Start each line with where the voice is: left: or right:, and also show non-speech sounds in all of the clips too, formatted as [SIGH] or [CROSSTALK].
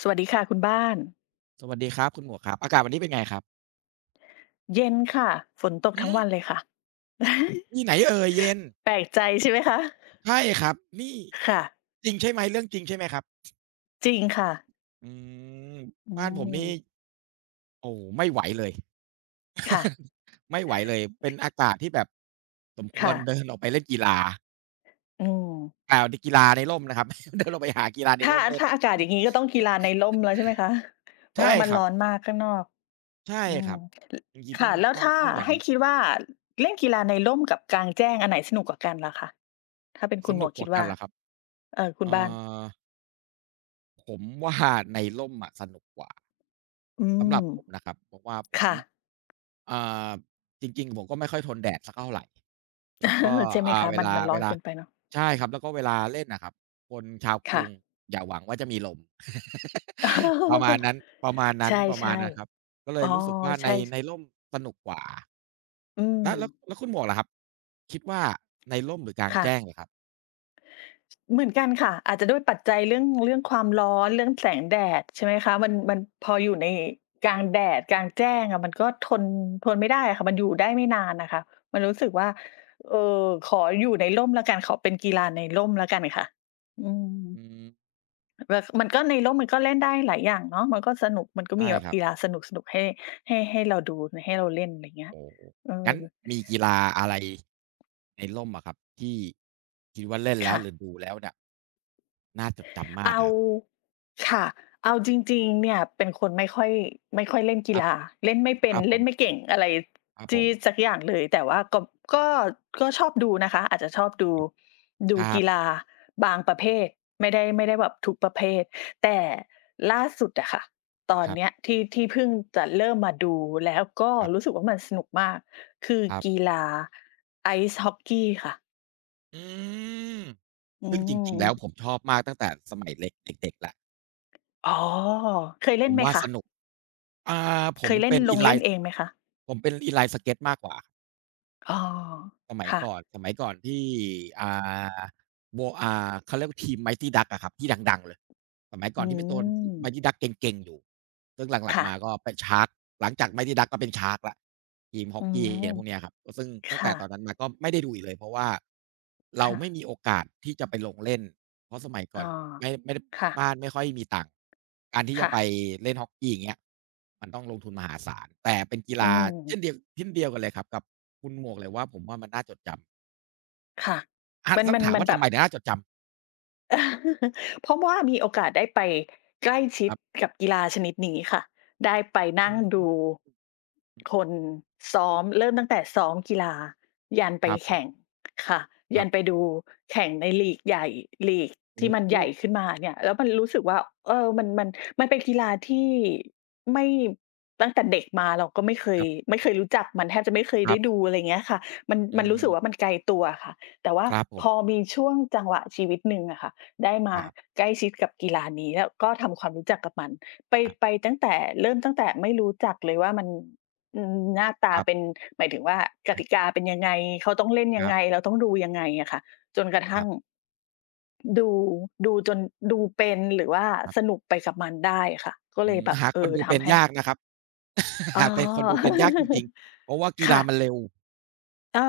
left: สวัสดีค่ะคุณบ้าน
right: สวัสดีครับคุณหมวกครับอากาศวันนี้เป็นไงครับ
left: เย็นค่ะฝนตก
right: อื
left: ทั้ง
right: ม
left: วันเลยค่ะ [LAUGHS]
right: ที่ไหนเอ่ยเย็น
left: แปลกใจใช่ไหมคะ
right: ใช่ครับนี่
left: ค่ะ
right: จริงใช่ไหมเรื่องจริงใช่ไหมครับ
left: จริงค่ะ
right: อืม
left: อื
right: บ้านผม
left: ม
right: นี่โอ้ไม่ไหวเลย
left: ค่ะ
right: ไม่ไหวเลยเป็นอากาศที่แบบสมควร
left: ค่ะ
right: เดินออกไปเล่นกีฬา
left: อืม
right: อ่าดกีฬาในร่มนะครับ [LAUGHS] เดินออกไปหากีฬาใน
left: ถ้า
right: ร่มเล่น
left: ถ้าอากาศอย่างงี้ก็ต้องกีฬาในร่มแล้วใช่ไหมคะเพ
right: ใช่
left: ราะว่ามัน
right: ครับ
left: ร้อนมากข้างนอก
right: ใช่
left: อื
right: ค
left: ม
right: รับจริงๆต้อ
left: ค่ะ
right: ง
left: แล้ว
right: ต้อง
left: ถ้า
right: ต้องอย่าง
left: ให้
right: งั้น
left: คิดว่าเล่นกีฬาในร่มกับกลางแจ้งอันไหนสนุกกว่ากันล่ะคะถ้าเป็น
right: ส
left: คุณหม
right: นุ
left: ว
right: ก
left: ก
right: ก
left: คิด
right: ว่ากัน
left: ว่า
right: เหรอครับ
left: คุณ
right: เอ่
left: บ้าน
right: อผมว่าในร่มอะสนุกกว่า
left: อื
right: สำหรั
left: ม
right: บผมนะครับเพราะว่าผม
left: ค่ะ
right: อ่าจริงๆผมก็ไม่ค่อยทนแดดสักเท่าไรแล้วก็
left: [LAUGHS] ใช่ไหม
right: อ่า
left: คะ
right: เว
left: มัน
right: ลา
left: มันร้
right: เว
left: อน
right: ลา
left: เกินไปเนาะ
right: ใช่ครับแล้วก็เวลาเล่นน่ะครับคนชาวก
left: ค่ะ
right: รุงอย่าหวังว่าจะมีลม [LAUGHS] ประมาณนั้นประมาณ
left: [LAUGHS]
right: นั้น
left: ใช่
right: ประมาณนั้นครับก็เล
left: ๆอ๋
right: ย
left: อ
right: รู้สึกว่าใน
left: ใช่ส
right: ในร่มสนุกกว่า
left: อืม
right: แล้วคุณหมวกล่ะครับคิดว่าในร่มหรือกลาง
left: ค่ะ
right: แจ้งเหรอครับ
left: เหมือนกันค่ะ อาจจะด้วยปัจจัยเรื่องความร้อน เรื่องแสงแดดใช่ไหมคะ มันพออยู่ในกลางแดดกลางแจ้งอะมันก็ทนไม่ได้อะค่ะมันอยู่ได้ไม่นานน่ะค่ะมันรู้สึกว่าขออยู่ในร่มแล้วกันขอเป็นกีฬาในร่มแล้วกันค่ะอืม
right: อืม
left: แบบมันก็ในร่มมันก็เล่นได้หลายอย่างเนาะมันก็สนุกมันก็มี
right: ใช่
left: แบบ
right: ครับ
left: กีฬาสนุกๆให้ให้เราดูให้เราเล่นอะไรอย่างเงี้ย
right: โอ้
left: เออ
right: งั้นมีกีฬาอะไรในร่มอะครับที่คิดว่าเล่นแล้ว
left: ค่ะ
right: หรือดูแล้วเนี่ยน่าจดจำมาก
left: เอา
right: อะครับ
left: ค่ะเอาจริงๆเนี่ยเป็นคนไม่ค่อยเล่น
right: ค
left: กี
right: รับ
left: ฬาเล่นไม่เป็
right: ค
left: น
right: รับผ
left: เล่นไม่
right: ม
left: เก่งอะไร
right: ครับผ
left: ที่
right: ม
left: สักอย่างเลยแต่ว่าก็ก็ชอบดูนะคะอาจจะชอบดูดู
right: ครั
left: กี
right: บ
left: ฬาบางประเภทไม่ได้แบบทุกประเภทแต่ล่าสุดอะค่ะตอน
right: ครั
left: เนี้
right: บ
left: ยที่เพิ่งจะเริ่มมาดูแล้วก็
right: ครั
left: รู้
right: บ
left: สึกว่ามันสนุกมากคือ
right: ครั
left: กี
right: บ
left: ฬา Ice Hockey ค่ะ
right: อืม
left: อื
right: ซึ่งจริงๆแล้วผม
left: ม
right: ชอบมากตั้งแต่สมัยเล็กเด็กๆแล้ว
left: อ๋อเคย
right: ผ
left: เล่น
right: ม
left: ไหม
right: ว่า
left: คะ
right: สนุกอ่าผ
left: เค
right: ม
left: ยเล่น
right: เป็น
left: ลงเล่น เองไหมคะ
right: ผมเป็น inline skate มากกว่า
left: อ๋อ
right: สมัย
left: ค่ะ
right: ก่อนสมัยก่อนที่อ่าโบอ่าเขาเรียกว่าทีม Mighty Ducks อะครับที่ดังๆเลยสมัยก่อ
left: อื
right: นที่เป็นตัว
left: ม
right: Mighty Ducks เก่งๆอยู่ ซึ่งหลัง
left: ค่ะ
right: ๆมาก็เป็น Sharks หลังจาก Mighty Ducks ก็เป็น Sharks แล้วทีมฮอ
left: อื
right: กกี้
left: ม
right: อะไรพวกเนี้ยครับ ซึ่งตั้งแต่
left: ค่ะ
right: ตอนนั้นมาก็ไม่ได้ดูอีกเลย เพราะว่าเรา
left: ค่ะ
right: ไม่มีโอกาสที่จะไปลงเล่น เพราะสมัยก่
left: อ๋
right: อ
left: อ
right: นไม่ได้
left: ค่ะ
right: บ้านไม่ค่อยมีตังค์การที่จะ
left: ค่ะ
right: ไปเล่นฮอกกี้อย่างเงี้ยมันต้องลงทุนมหาศาลแต่เป็นกี
left: อื
right: ฬาเช่นเดียว
left: ม
right: เช่นเดียวกันเลยครับกับคุณหมวกเลยว่าผมว่ามันน่าจดจำ
left: ค่ะ
right: อา
left: มัน
right: ต้อง
left: มัน
right: ถาม
left: มัน
right: ว่า
left: แบ
right: ทำ
left: บ
right: ไมถึงน่าจดจำ
left: [LAUGHS] เพราะว่ามีโอกาสได้ไปใกล้ชิ
right: ค
left: ด
right: รับ
left: กับกีฬาชนิดนี้ค่ะได้ไปนั่
right: อื
left: งดู
right: ม
left: คนซ้อมเริ่มตั้งแต่ซ้อมกีฬายัน
right: ค
left: ไป
right: รับผ
left: แข่ง
right: ม
left: ค่ะ
right: ค
left: ยั
right: รั
left: นไป
right: บ
left: ดูแข่งในลีกใหญ่ลีกที่
right: โอ้
left: มัน
right: โฮ
left: ใหญ่ขึ้นมาเนี่ยแล้วมันรู้สึกว่าเออมันเป็นกีฬาที่ไม่ตั้งแต่เด็กมาเราก็
right: ครับ
left: ไม่เคยรู้จักมันแทบจะไม่เคย
right: ครั
left: ได้ดู
right: บ
left: อะไรย่างเงี้ยค่ะมัน
right: อื
left: มันรู้สึกว่า
right: ม
left: มันไกลตัวค่ะแต่ว่า
right: ครับผ
left: พอ
right: ม
left: มีช่วงจังหวะชีวิตหนึ่งอะค่ะ ได้
right: ค
left: มา
right: รับ
left: ใกล้ชิดกับกีฬานี้แล้วก็ทำความรู้จักกับมันไป
right: ครั
left: ไป
right: บ
left: ตั้งแต่เริ่มตั้งแต่ไม่รู้จักเลยว่ามันอืมหน้าตา
right: ครั
left: เป็น
right: บ
left: หมายถึงว่าก
right: ครั
left: ติ
right: บ
left: กาเป็นยังไงเขาต้องเล่นยั
right: ค
left: ง
right: รั
left: ไง
right: บ
left: เราต้องดูยังไงอะค่ะจนกระ
right: ค
left: ทั่
right: รั
left: ง
right: บ
left: ดูดูจนดูเป็นหรือว่า
right: ครั
left: ส
right: บ
left: นุกไปกับมันได้อะค่ะก็
right: อื
left: เลย
right: ม
left: แบบ
right: หา
left: เอ
right: คน
left: อ
right: ดูเป็น
left: ทำให้
right: ยากนะครับ [LAUGHS]
left: อ๋อ
right: หาเป็นคนดูเป็นยากจริงๆเพราะว่า
left: [LAUGHS]
right: กีฬา
left: ค่ะ
right: มันเร็ว
left: อา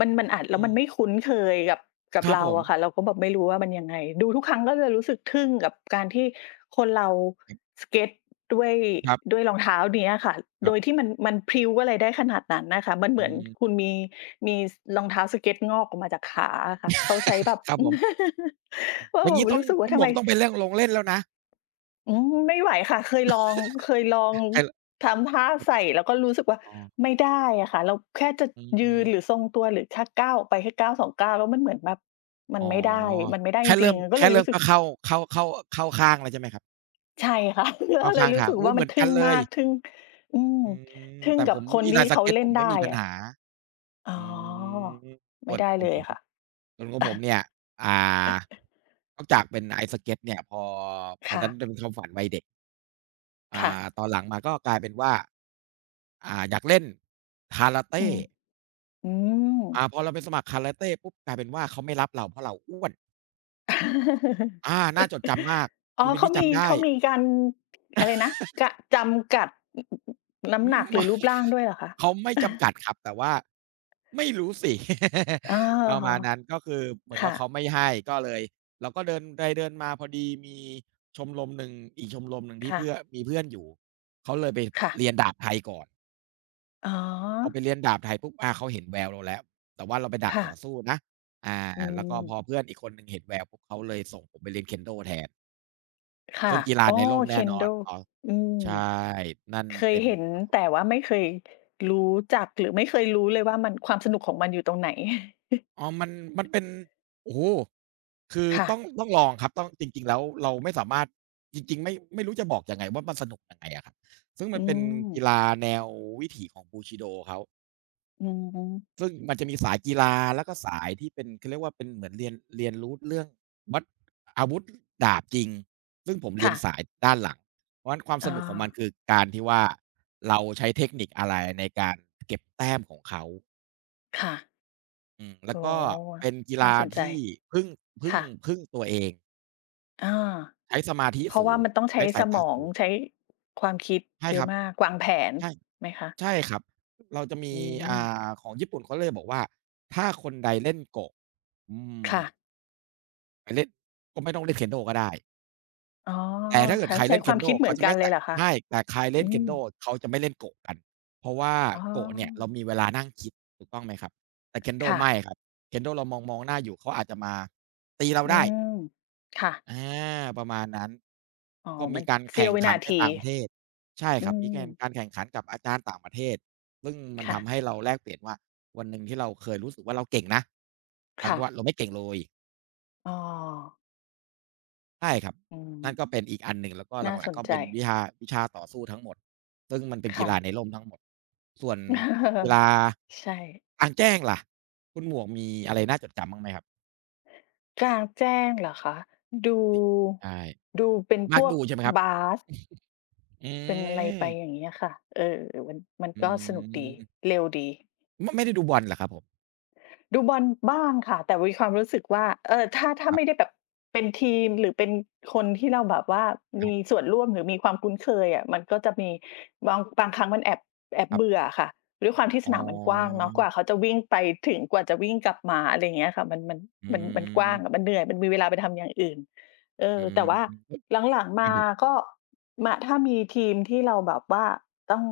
left: มันอาจแล้
right: อื
left: วมันไม่
right: ม
left: คุ้นเคยกับ
right: ครับ
left: เรา
right: ผม
left: อะค่ะเราก็แบบไม่รู้ว่ามันยังไงดูทุกครั้งก็จะรู้สึกทึ่งกับการที่คนเรา
right: ค
left: สเกตด้วย
right: รับ
left: รองเท้าเนี้ยค่ะ
right: ค
left: โด
right: รั
left: ยที่
right: บ
left: มันพริ้วอะไรได้ขนาดนั้นน่ะค่ะมันเห
right: อื
left: มือนคุ
right: ม
left: ณมีสรองเท้าสเกตงอกออกมาจากขาอะค่ะเขาใช้แบบ
right: ครับผม
left: [LAUGHS]
right: อ
left: ว่า
right: ย่า
left: แบ
right: ง
left: บ
right: งี้ต้อง
left: รู้สึก
right: คุ
left: ว่า
right: ณห
left: ทำ
right: มว
left: ไม
right: กต้องไปเล่นลงเล่นแล้วนะ
left: อืมไม่ไหวค่ะเคยลอง
right: ใค
left: ทำท่า
right: แบบ
left: ใส่แล้วก็รู้สึกว่า
right: อ๋อ
left: ไม่ได้อะค่ะเราแค่จะ
right: อื
left: ยืน
right: ม
left: หรือทรงตัวหรือแค่ก้าวออกไปแค่ก้าว2ก้าวแล้วมันเหมือนแบบมั
right: อ๋
left: น
right: อ
left: ไม่ได้จ
right: แค่
left: ริ
right: เริ่
left: ง
right: ม
left: ๆก็เล
right: แค่
left: ย
right: เริ่
left: รู้
right: ม
left: สึก
right: ก็เข้าเข้าข้างแล้วใช่ไหมครับ
left: ใช่ค่ะ [LAUGHS]
right: เข้า
left: ก็เล
right: ข้า
left: ย
right: ง
left: รู้
right: ทาง
left: สึก
right: อุ๊ย
left: ว่า
right: เห
left: มั
right: มื
left: น
right: อนกั
left: ทึ่
right: น
left: ง
right: เลย
left: มากทึ่งอืม
right: อืม
left: ทึ่ง
right: แต่ผ
left: กับ
right: ม
left: คน
right: อีลา
left: ที่
right: นส
left: เขา
right: เก็ตผ
left: เล่น
right: มไม่
left: ได้
right: มีปัญ
left: อะ
right: หา
left: อ๋อ
right: อืมส่
left: ไม่
right: วน
left: ได้
right: ของ
left: เล
right: ผ
left: ย
right: ม
left: ค่ะ
right: ส่วนของผมเนี่ยอ่านอกจากเป็นไอซ์สเก็ตเนี่ยพอพ
left: [LAUGHS]
right: อ
left: ค่ะ
right: นั้นเป็นความฝันวัยเด็กอ่า
left: ค่ะ
right: ตอนหลังมาก็กลายเป็นว่าอยากเล่น
left: อื
right: Karate
left: มอืม
right: พอเราไปสมัครคาราเต้ปุ๊บกลายเป็นว่าเขาไม่รับเราเพราะเราอ้วนอาน่าจดจำมาก
left: อ๋อ
right: อีเวนต์
left: เขา
right: นี้
left: มี
right: จำได้
left: เขา
right: [LAUGHS]
left: มีการอะไรนะกะจำกัดน้ำ
right: อื
left: หนั
right: ม
left: กหรือ
right: ว่า
left: รูปร่างด้วยเหรอคะ
right: เขาไม่จำกัดครับแต่ว่าไม่รู้สิ
left: อ๋
right: [LAUGHS] ประมาณ
left: อ
right: นั้นก็คือเหมือนกับ
left: ค่ะ
right: เขาไม่ให้ก็เลยเราก็เดินไปเดินมาพอดีมีชมรมหนึ่งอีกชมรมหนึ่งที่
left: ค่ะ
right: เพื่อนมีเพื่อนอยู่เขาเลยไป
left: ค่ะ
right: เรียนดาบไทยก่อน
left: อ๋อ
right: พอไปเรียนดาบไทยปุ๊บอาเขาเห็นแววเราแล้วแต่ว่าเราเป็นดาบ
left: ค่ะ
right: ต่อสู้นะอา
left: อื
right: แล้วก็
left: ม
right: พอเพื่อนอีกคนหนึ่งเห็นแววปุ๊บเขาเลยส่งผมไปเรียน Kendo แทน ต้
left: ค่ะ
right: องกีฬา
left: อ๋อ
right: ในร่มแน่นอน
left: Kendo
right: อ๋อ
left: อืม
right: ใช่ นั่น
left: เคย
right: เป็น
left: เห็นแต่ว่าไม่เคยรู้จักหรือไม่เคยรู้เลยว่ามันความสนุกของมันอยู่ตรงไหน [LAUGHS]
right: อ๋อมันเป็น โอ้โฮคือ
left: ค่ะ
right: ต้องลองครับต้องจริงๆแล้วเราไม่สามารถ จริงๆไม่รู้จะบอกยังไงว่ามันสนุกยังไงอะครับ ซึ่งมั
left: อื
right: นเป็น
left: ม
right: กีฬาแนววิถีของ Bushido เขา
left: อือฮึ
right: ซึ่งมันจะมีสายกีฬาแล้วก็สายที่เป็นเขาเรียกว่าเป็นเหมือนเรียนรู้เรื่องวัดอาวุธดาบจริงซึ่งผมเรียน
left: ค่ะ
right: สายด้านหลังเพราะงั้นความส
left: อา
right: นุกของมันคือการที่ว่าเราใช้เทคนิคอะไรในการเก็บแต้มของเขา
left: ค่ะ
right: อืมแล้ว
left: โอ้
right: ก็
left: โฮ
right: เป็นกี
left: น่า
right: ฬา
left: สนใจ
right: ที่พึ่งพึ่ง
left: ค่ะ
right: พึ่งตัวเอง
left: อา
right: ใช้สมาธิ
left: เพราะ
right: สู
left: ว่า
right: ง
left: มันต้องใช้
right: ใช้สา
left: ส
right: ย
left: ม
right: ตา
left: อง
right: สูง
left: ใช้ความคิด
right: ใช่
left: เย
right: ค
left: อะ
right: รับ
left: มากวางแผน
right: ใช่
left: ไหมคะ
right: ใช่ครับเราจะมี
left: อืม
right: อ่ของญี่ปุ่นเขาเลยบอกว่าถ้าคนใดเล่นโกะอืม
left: ค่ะ
right: ไปเล่นก็ไม่ต้องเล่น Kendo ก็ได้
left: อ๋อ
right: แต่ถ้าเกิด
left: เขา
right: ใคร
left: ใช้
right: เล่น
left: ความ
right: Kendo
left: คิดเหมื
right: เขา
left: อน
right: จะ
left: กัน
right: ไม่
left: เลย
right: แตะ
left: เหรอคะ
right: ใช่แต่ใครเล่
left: อื
right: น
left: ม
right: Kendo เขาจะไม่เล่นโกะกันเพราะว่า
left: อ๋
right: โกะเนี่ยเรา
left: อ
right: มีเวลานั่งคิดถูกต้องไหมครับแต่ Kendo
left: ค่ะ
right: ไม่ครับ Kendo เรามองมองหน้าอยู่เขาอาจจะมาตีเรา
left: อื
right: ได้
left: มค่ะ
right: อาประมาณนั้น
left: อ๋อ
right: ก็มี
left: มัน
right: การ
left: เสี้
right: แข่
left: ยว
right: ง
left: วิ
right: ขั
left: นา
right: นไป
left: ที
right: ต่างประเทศใช่ค
left: อื
right: รับมีแก
left: ม
right: นการแข่งขันกับอาจารย์ต่างประเทศซึ่งมันทำให้
left: ค่ะ
right: เราแลกเปลี่ยนว่าวันหนึ่งที่เราเคยรู้สึกว่าเราเก่งนะกลายเป็
left: ค่ะ
right: นว่าเราไม่เก่งเลย
left: อ้อ
right: ใช่ครับ
left: อืม
right: นั่นก็เป็นอีกอันหนึ่งแล้วก็ห
left: น่า
right: ลั
left: ส
right: งๆ
left: น
right: ก็
left: ใจ
right: เป็นวิชาต่อสู้ทั้งหมดซึ่งมันเป็นกี
left: ค่ะ
right: ฬาในร่มทั้งหมดส่วนกีฬา
left: [LAUGHS] ใช่
right: กลางแจ้งล่ะคุณหมวกมีอะไรน่าจดจำบ้างไหมครับ
left: กลางแจ้งเหรอคะดู
right: ใช่
left: ดูเป็นพ
right: มัก
left: วก
right: ดูใช่ไหมครับ
left: บาส
right: อื
left: เป็นอะไรไปอ
right: ม
left: ย่างเงี้ยค่ะเออมันมัน
right: อื
left: ก็สนุกดี
right: ม
left: เร็วดี
right: มไม่ได้ดูบอลเหรอครับผม
left: ดูบอลบ้างค่ะแต่มีความรู้สึกว่าถ้า
right: ครั
left: ไม่ได้
right: บ
left: แบบเป็นทีมหรือเป็นคนที่เราแบบว่า
right: ครั
left: มี
right: บ
left: ส่วนร่วมหรือมีความคุ้นเคยอะมันก็จะมีบางครั้งมันแอบ
right: ครั
left: เบื่อ
right: บ
left: อะค่ะด้วยความที่
right: อ๋
left: สนามมันกว้าง
right: อ
left: เนาะกว่าเขาจะวิ่งไปถึงกว่าจะวิ่งกลับมาอะไรอย่างเงี้ยค่ะมันมัน
right: อื
left: มันมันกว้างอะมั
right: ม
left: นเหนื่อยมันมีเวลาไปทำอย่างอื่นเอ
right: อื
left: อ
right: ม
left: แต่ว่าหลังๆ
right: ครับ
left: มา
right: ผม
left: ก็มาถ้ามีทีมที่เราแบบว่าต้อง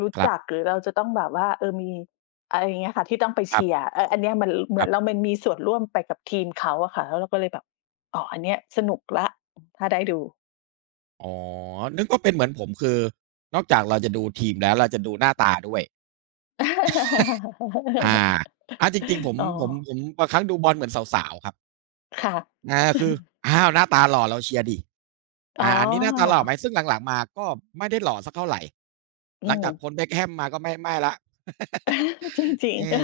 left: รู้
right: ครั
left: จักห
right: บ
left: รือเราจะต้องแบบว่าเออมี อะไรอย่างเงี้ยค่ะที่ต้องไป
right: ครั
left: เชียร์
right: บ
left: เอออันเนี้ยมันเห
right: ค
left: มือ
right: รั
left: นเรา
right: บ
left: มันมีส่วนร่วมไปกับทีมเขาอะค่ะแล้วเราก็เลยแบบอ๋ออันเนี้ยสนุกแล้วถ้าได้ดู
right: อ๋อนึกว่าเป็นเหมือนผมคือนอกจากเราจะดูทีมแล้วเราจะดูหน้าตาด้วย อาอาจริงๆผม
left: [LAUGHS] อ๋อ
right: ผมผมบางครั้งดูบอลเหมือนสาวๆครับ
left: ค่ะ
right: คืออ้าวหน้าตาหล่อเราเชียร์ดิ
left: [LAUGHS] อ๋อ
right: อันนี้หน้าตาหล่อไหมซึ่งหลังๆมาก็ไม่ได้หล่อสักเท่าไร
left: อื
right: หลัง
left: ม
right: จากพ้น Beckham มาก็ไม่แล้ว
left: [LAUGHS] จริ
right: [LAUGHS]
left: ง
right: เออ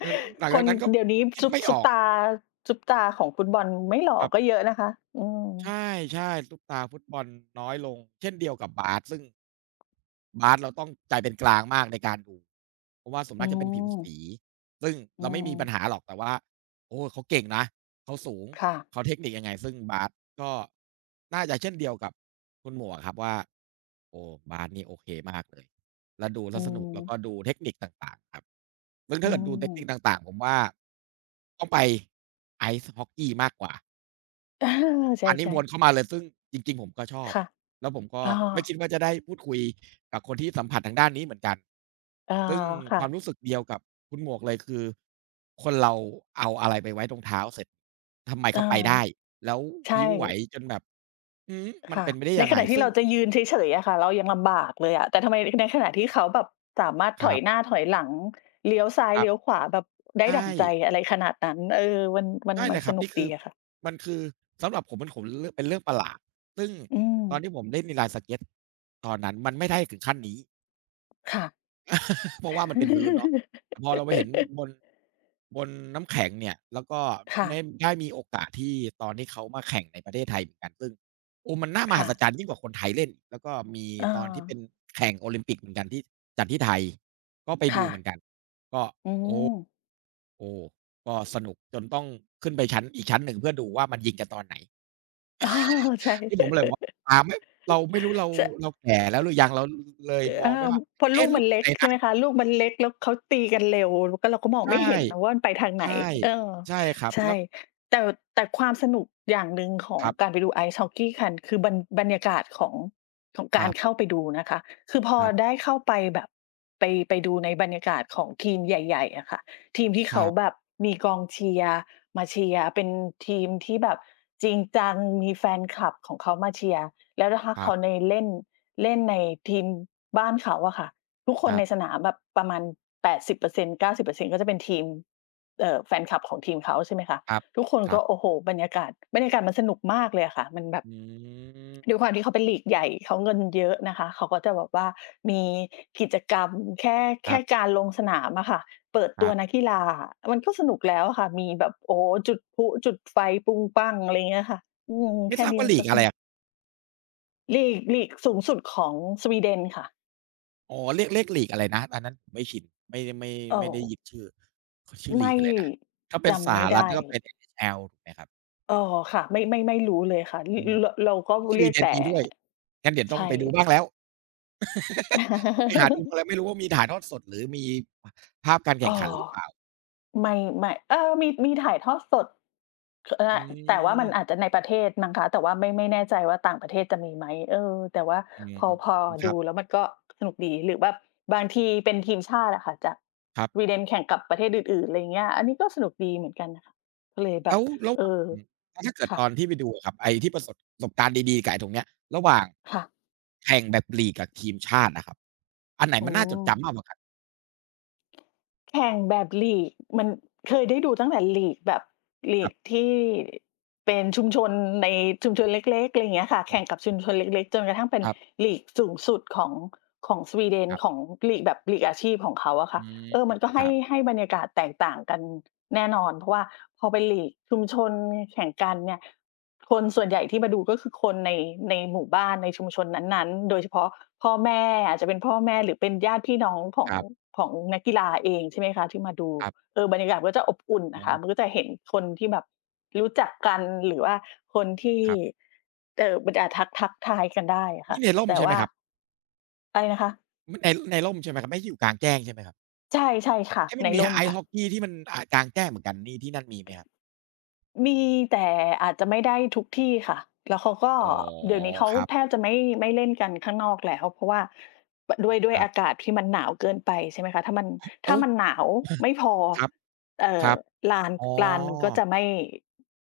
right: ก็หลัง
left: ค
right: จา
left: น
right: กนั้นก็
left: เดี๋ยวนี้
right: คิดไม่อ
left: ซุป
right: อก
left: ตาซุปตาของฟุตบอลไม่หล่อ
right: ครั
left: ก็เย
right: บ
left: อะนะคะอืม
right: ใช่ๆซุปตาร์ฟุตบอลน้อยลงเช่นเดียวกับบาสซึ่ง บาสเราต้องใจเป็นกลางมากในการดูเพราะว่าส่วน
left: อื
right: มากจะเป็นผิวสี
left: ม
right: ซึ่ง
left: อื
right: เราไม่มีปัญหา
left: ม
right: หรอกแต่ว่าโอ้เขาเก่งนะเขาสูง
left: ค่ะ
right: เขาเทคนิคยังไงซึ่งบาสก็น่าจะเช่นเดียวกับคุณหมวกครับว่าโอ้บาสนี่โอเคมากเลยแล้วดู
left: อื
right: แล้วสนุกแล้วก็
left: ม
right: ดูเทคนิคต่างๆครับซึ่งถ้า
left: อื
right: เกิดดูเทคนิค
left: ม
right: ต่างๆผมว่าต้องไป Ice Hockey มากกว่า
left: [LAUGHS] เออใช
right: อันนี้
left: ่
right: วนเข้า
left: ๆ
right: มาเลยซึ่งจริงๆผมก็ชอบ
left: ค่ะ
right: แล้วผมก็
left: อ้อ
right: ไม่คิดว่าจะได้พูดคุยกับคนที่สัมผัสทางด้านนี้เหมือนกัน
left: อา
right: ซึ่งค
left: ค่ะ
right: วามรู้สึกเดียวกับคุณหมวกเลยคือคนเราเอาอะไรไปไว้ตรงเท้าเสร็จทำไม
left: เออ
right: เขาไปได้แล้วพ
left: ใช่
right: ริ้วไหวจนแบบหือมัน
left: ค่ะ
right: เป็นไปได้
left: ใน
right: ยัง
left: ข
right: ไง
left: ณะที่
right: ซึ่ง
left: เราจะยืนเฉยๆอะค่ะเรายังลำบากเลยอะแต่ทำไมในขณะที่เขาแบบสามารถ
right: ค
left: ถอ
right: รั
left: ยห
right: บ
left: น้าถอยหลังเลี้ยวซ้า
right: ค
left: ย
right: รับ
left: เลี้ยวขวาแบบได้
right: ใช่
left: ดั่งใจอะไรขนาดนั้นเออ
right: ใช่
left: มั
right: เล
left: น
right: ยค
left: ส
right: รับ
left: นุก
right: นี่คื
left: ดี
right: อ
left: อะค่ะ
right: มันคือสำหรับผมมันขมเรื่องเป็นเรื่องประหลาดซึ่ง
left: อืม
right: ตอนที่ผมเล่นในลายสเก็ตตอนนั้นมันไม่ได้ถึงขั้นนี้
left: ค่ะ
right: เพราะว่ามันเป็นพื้นเนาะพอเราไปเห็น
left: [LAUGHS]
right: บนบนน้ำแข็งเนี่ยแล้วก็
left: ค่ะ
right: ไม่ได้มีโอกาสที่ตอนที่เขามาแข่งในประเทศไทยเหมือนกันซึ่งโอ้มันน่ามหั
left: ค่ะ
right: ศจรรย์ยิ่งกว่าคนไทยเล่นแล้วก็มี
left: เออ
right: ตอนที่เป็นแข่งโอลิมปิกเหมือนกันที่จัดที่ไทยก็ไปดู
left: ค่ะ
right: เหมือนกันก็
left: อืม [LAUGHS]
right: โอ้ก็สนุกจนต้องขึ้นไปชั้นอีกชั้นหนึ่งเพื่อดูว่ามันยิงกันตอนไหน
left: อ๋อใช่
right: นี่ผมเลยบอกว่าตา
left: [LAUGHS]
right: ไม่เราไม่รู้เรา
left: ใช่
right: เราแก่แล้วหรือยังเราเลย
left: เ
right: ม
left: อ
right: องไม่
left: อ
right: ว่า
left: พอลู
right: เอ๊ะ
left: ก
right: ลู
left: มั
right: ก
left: น
right: อยู่
left: เล็
right: ไห
left: ก
right: น
left: ใช่
right: นะ
left: ไหมคะลูกมันเล็กแล้วเขาตีกันเร็วแล้วก็เราก็มองไม่
right: ใช่
left: เห็นนะว่ามันไปทางไหน
right: ใช่
left: เออ
right: ใช่ครับแล้
left: ใช่
right: ว
left: แต่แต่ความสนุกอย่างหนึ่งขอ
right: ค
left: ง
right: รั
left: การ
right: บ
left: ไปดูไอซ์ฮอกกี้กันคือบรรยากาศของของ
right: ค
left: กา
right: รั
left: รเข้า
right: บ
left: ไปดูนะคะคือพอ
right: ครับ
left: ได้เข้าไปแบบไปดูในบรรยากาศของทีมใหญ่ๆอะค่ะทีมที่
right: ค
left: เขา
right: รั
left: แบ
right: บ
left: บมีกองเชียร์ มาเชียร์เป็นทีมที่แบบจริงจังมีแฟนคลับของเขามาเชียร์แล้วถ้า
right: ครั
left: เขาใน
right: บ
left: เล่นเล่นในทีมบ้านเขาอะค่ะทุกค
right: ค
left: น
right: รั
left: ในส
right: บ
left: นามแบบประมาณ80% 90%กาสิบเปอร์เซ็นต์ก็จะเป็นทีมแฟนคลับของทีมเขาใช่ไหมคะ
right: ครับ
left: ทุกคน
right: ครั
left: ก็โอ้
right: บ
left: โฮบรรยากาศมันสนุกมากเลยอะค่ะมันแบบ
right: อื
left: ด้
right: ม
left: วยความที่เขาเป็นลีกใหญ่เขาเงินเยอะนะคะเขาก็จะแบบว่ามีกิจกรรมแค่
right: ครั
left: แค่
right: บ
left: การลงสนามอะค่ะเปิด
right: ค
left: ตั
right: รั
left: วนัก
right: บ
left: กีฬามันก็สนุกแล้วอะค่ะมีแบบโอ้โฮจุดพลุจุดไฟปุ้งปั้งอะไรเงี้ยค่ะอืม
right: ไม่ท
left: แค่
right: ราบ
left: นี้
right: ว่า
left: มัน
right: ลีก
left: ก็ส
right: อะไร
left: นุก
right: อะ
left: ลีกสูงสุดของสวีเดนค่ะ
right: อ๋อเรียกเรียกลีกอะไรนะอันนั้นผมไม่ชินไม่
left: เออ
right: ไม่ได้ยินชื่อเขาชื่อลีก
left: ไม่
right: อะไรนะถ้าเป็นส
left: จำ
right: ห
left: ไม่
right: รัฐ
left: ได้
right: ก็เป็น NHL ถูกไหมครับ
left: เออค่ะไม่รู้เลยค่ะ
right: อ๋อ
left: เราก็
right: ส
left: เรี
right: วี
left: ยก
right: เดน
left: แต่
right: มีด้วยงั้นเดี๋ยวต้อง
left: ใช่
right: ไปดูบ้างแล้วต้องไปหาดูมาแล้วไม่รู้ว่ามีถ่ายทอดสดหรือมีภาพการ
left: [LAUGHS] ออ
right: แข่งขัน
left: อ
right: หรือเปล่า
left: ไม่ไม่เออมีถ่ายทอดสดอ
right: อื
left: อแต่ว่ามันอาจ
right: ม
left: จะในประเทศมั้งคะแต่ว่าไม่แน่ใจว่าต่างประเทศจะมีไหมเออแต่ว่า
right: อืม
left: พอ
right: ครั
left: ดู
right: บ
left: แล้วมันก็สนุกดีหรือแบบบางทีเป็นทีมชาติอะค่ะจาก
right: ครั
left: ส
right: บ
left: วีเดนแข่งกับประเทศอื่นๆอะไรอย่างเงี้ยอันนี้ก็สนุกดีเหมือนกันน่ะค่ะก็เลยแบ
right: แล้
left: บ
right: วระห
left: เอ
right: ว่าง
left: อ
right: แล้วถ้าเกิด
left: ค่ะ
right: ตอนที่ไปดูอะครับไอ้ที่ประสบประสบการณ์ดีๆกับไอ้ตรงเนี้ยระหว่าง
left: ค่ะ
right: แข่งแบบลีกกับทีมชาติอะครับอันไหนมั
left: อื
right: นน่าจด
left: ม
right: จำมากกว่ากัน
left: แข่งแบบลีกมันเคยได้ดูตั้งแต่ลีกแบบลี
right: ครั
left: ก
right: บ
left: ที่เป็นชุมชนในชุมชนเล็กๆอะไรอย่างเงี้ยค่ะ
right: อื
left: แข่งกั
right: ม
left: บชุมชนเล็กๆจนกระทั่งเป็น
right: ครับ
left: ลีกสูงสุดของของสวีเดน
right: ครั
left: ของ
right: บ
left: ลีกแบบลีกอาชีพของเขาอะ
right: อื
left: ค่ะ
right: ม
left: เออมันก็
right: ครับ
left: ให้บรรยากาศแตกต่างกันแน่นอนเพราะว่าพอเป็นลีกชุมชนแข่งกันเนี่ย คนส่วนใหญ่ที่มาดูก็คือคนในในหมู่บ้านในชุมชนนั้นๆ โดยเฉพาะพ่อแม่อาจจะเป็นพ่อแม่หรือเป็นญาติพี่น้องขอ
right: ค
left: ง
right: รับ
left: ของนักกีฬาเองใช่ไหมคะที่มาดู
right: ครับ
left: เออบรรยากาศก็จะอบอุ่น
right: อ๋
left: น่ะค่ะมัน
right: อ
left: ก็จะเห็นคนที่แบบรู้จักกันหรือว่าคนที่
right: ครับ
left: มันอาจทักทายกันได้อะ
right: นี่
left: ค่ะ
right: ในร่ม
left: แต่
right: ใช่ไหม
left: ว่า
right: ครับ
left: อะไรนะคะ
right: มันในร่มใช่ไหมครับไม่ได้อยู่กลางแจ้งใช่ไหมครับ
left: ใช่ใช่ค่ะ
right: เอ๊ะมั
left: ใน
right: นมี
left: ร่ม
right: ไอซ์
left: ค่ะ
right: ฮอกกีที่มันอ่ากลางแจ้งเหมือนกันนี่ที่นั่นมีไหมครับ
left: มีแต่อาจจะไม่ได้ทุกที่ค่ะแล้วเขาก็
right: อ๋อ
left: เดี๋ยวนี้เขา
right: ครับ
left: แทบจะไม่ไม่เล่นกันข้างนอกแล้วเพราะว่าด้วย
right: ครั
left: อา
right: บ
left: กาศที่มันหนาวเกินไปใช่ไหมคะถ้ามัน
right: โอ้
left: ถ้ามันหนาวไม่
right: [LAUGHS]
left: พอ
right: ครับ
left: เอ่
right: ค
left: อ
right: รับ
left: ลาน
right: อ๋
left: ลานมันก็
right: อ
left: จะไม่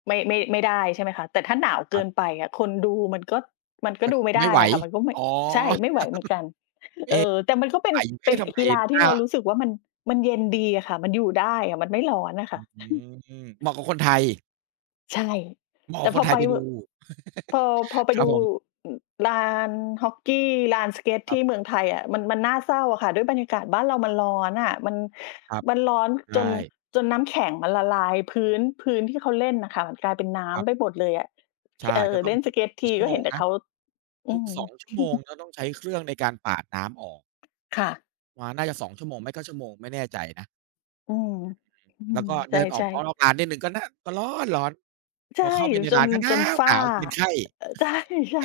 left: ไม่ไม่ไม่ได้ใช่ไหมคะแต่ถ้าหนาว
right: ค
left: เกิ
right: รั
left: น
right: บ
left: ไปอะคนดูมันก็มันก็ดูไม่
right: ไม่
left: ได้
right: ไหว
left: อะค่ะมันก็ไม่
right: อ๋อ
left: ใช่ไม่ไหวเหมือนกันเอ
right: เอ๊ะ
left: อแต่มันก็เป็น
right: ใส่เอ๊ะทำไม
left: กีฬา
right: ห
left: ที่
right: น้า
left: เรารู้สึกว่ามันมันเย็นดีอะค่ะมันอยู่ได้อะมันไม่ร้อนอะ
right: อื
left: ค่ะ
right: มเหมาะกับคนไทย
left: ใช่
right: เหมาะกั
left: แต่
right: บคนไทยไปดู
left: พอพอไป
right: ครั
left: ดู
right: บผม
left: อือลานฮอกกี้ลานสเกต
right: ครั
left: ที่เมื
right: บ
left: องไทยอะมันน่าเศร้าอะค่ะด้วยบรรยากาศบ้านเรามันร้อนอะ
right: ครับ
left: มันร้อน
right: ใช
left: จน
right: ่
left: จนน้ำแข็งมันละลายพื้นที่เขาเล่นน่ะค่ะมันกลายเป็น
right: ครั
left: น้ำไป
right: บ
left: หมดเลยอะ
right: ใช่
left: เอ่อ
right: ก็ต้อง
left: เล่นส
right: ทุก
left: เกต
right: กี่
left: ที
right: ชั่ว
left: ก็
right: โม
left: เห็
right: ง
left: นแต่
right: นะ
left: เขาอื
right: ทุก
left: ม
right: สองชั่วโมงก็ต้องใช้เครื่องในการปาดน้ำออก
left: ค่ะ
right: มาน่าจะสองชั่วโมงไม่ก็ชั่วโมงไม่แน่ใจนะ
left: อืมอื
right: แล้
left: ม
right: วก็
left: ใช
right: เดินออก
left: ่
right: นอก
left: ๆ
right: ร้านนิดหนึ่งก็น่าก็ร้อนร้อนพ
left: ใช่
right: อเข้าไปใน
left: จ
right: ร้า
left: น
right: นก็ห
left: จ
right: นา
left: น
right: วห
left: ฝ้า
right: นาวจะเป็นไข้
left: [LAUGHS] ใช่ [LAUGHS] ใช่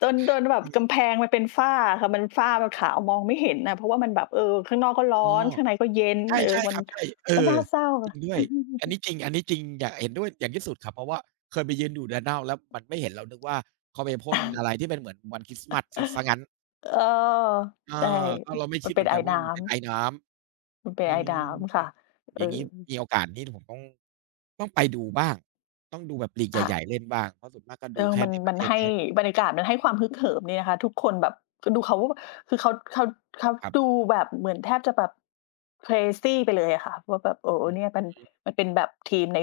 left: จนจนแบบ
right: อืม
left: กำแพงมันเป็นฝ้าอะค่ะมันมันขาวมองไม่เห็นน่ะเพราะว่ามันแบบเออข้างนอกก็
right: อ๋
left: ร้
right: อ
left: อนข้างในก็เย็น
right: ใช่
left: เออ
right: ใช่
left: มั
right: ค
left: น
right: รับใช่เอ
left: มัน
right: อ
left: น่าเศร้า
right: จริ
left: อะ
right: งด้วยอันนี้จริงอันนี้จริงอยากเห็นด้วยอย่างที่สุดครับเพราะว่าเคยไปยืนอยู่ Downtown แล้วมันไม่เห็นเรานึกว่าเขาไปพ่นอะไรที่เป็นเหมือนวันคริสต์มาสเสียเสียงั้น
left: [LAUGHS] เออ
right: เออ
left: ใช่
right: ก็เราไม่
left: มั
right: คิ
left: น
right: ดเห
left: เป็
right: มื
left: น
right: อน
left: ไอ
right: กันว่า
left: น้
right: มันเป็นไอน้
left: ำมัน
right: ำ
left: เป็
right: อื
left: นไอ
right: ม
left: น้ำค่ะเอ
right: อ
left: อ
right: ย่างงี้มีโอกาสนี้ผมต้องต้องไปดูบ้างต้องดูแบบลีก
left: ค่ะ
right: ใหญ่ๆเล่นบ้างเพราะส่วนมากก็ดู
left: เออ
right: แค่
left: มัน
right: ในป
left: มั
right: ระ
left: น
right: เทศแค่
left: บรรยากาศมันให้ความฮึกเหิมดีนะคะทุกคนแบบคือดูเขาคือเขา
right: ครั
left: ดู
right: บ
left: แบบเหมือนแทบจะแบบ crazy ไปเลยอะค่ะว่าแบบโอ้
right: อื
left: เนี่ย
right: อ
left: มันเป็นแบบทีมใน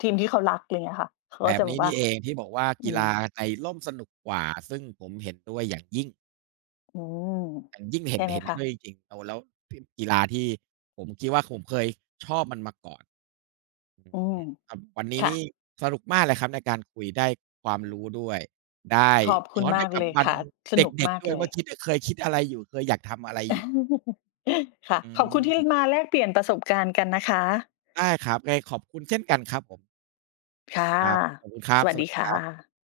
left: ทีมที่เขารักไรเงี้ยค่ะเขา
right: แบ
left: ก็
right: บ
left: จะแบ
right: นี้
left: บว่า
right: นี่เองที่บอกว่า
left: อื
right: กี
left: ม
right: ฬาในร่มสนุกกว่าซึ่งผมเห็นด้วยอย่างยิ่ง
left: อืม
right: แต่ยิ่งเห็น
left: ใช่ไหม
right: เห็น
left: คะ
right: ด้วยจริงๆเลาแล้วที่กีฬาที่ผมคิดว่าผมเคยชอบมันมาก่อนอือฮ
left: อืม
right: ึครับวันนี้
left: ค่ะ
right: นี่สนุกมากเลยครับในการคุยได้ความรู้ด้วยได้
left: ขอบคุ
right: ย้
left: ณ
right: อนไป
left: มาก
right: กับ
left: เลย
right: วัน
left: ค่ะสนุก
right: เด็ก
left: มา
right: ๆ
left: ก
right: ด้วย
left: เลย
right: ว่าคิดเคยคิดอะไรอยู่เคยอยากทำอะไรอยู่
left: [LAUGHS] ค่ะ
right: อื
left: ขอบคุณที่
right: ม
left: มาแลกเปลี่ยนประสบการณ์กันนะคะ
right: ได้ครับไงขอบคุณเช่นกันครับผม
left: ค่ะ
right: ครับขอบคุณครั
left: ส
right: บ
left: วั
right: ส
left: ส
right: วัส
left: ดี
right: ดีค
left: ค่
right: รับ
left: ะ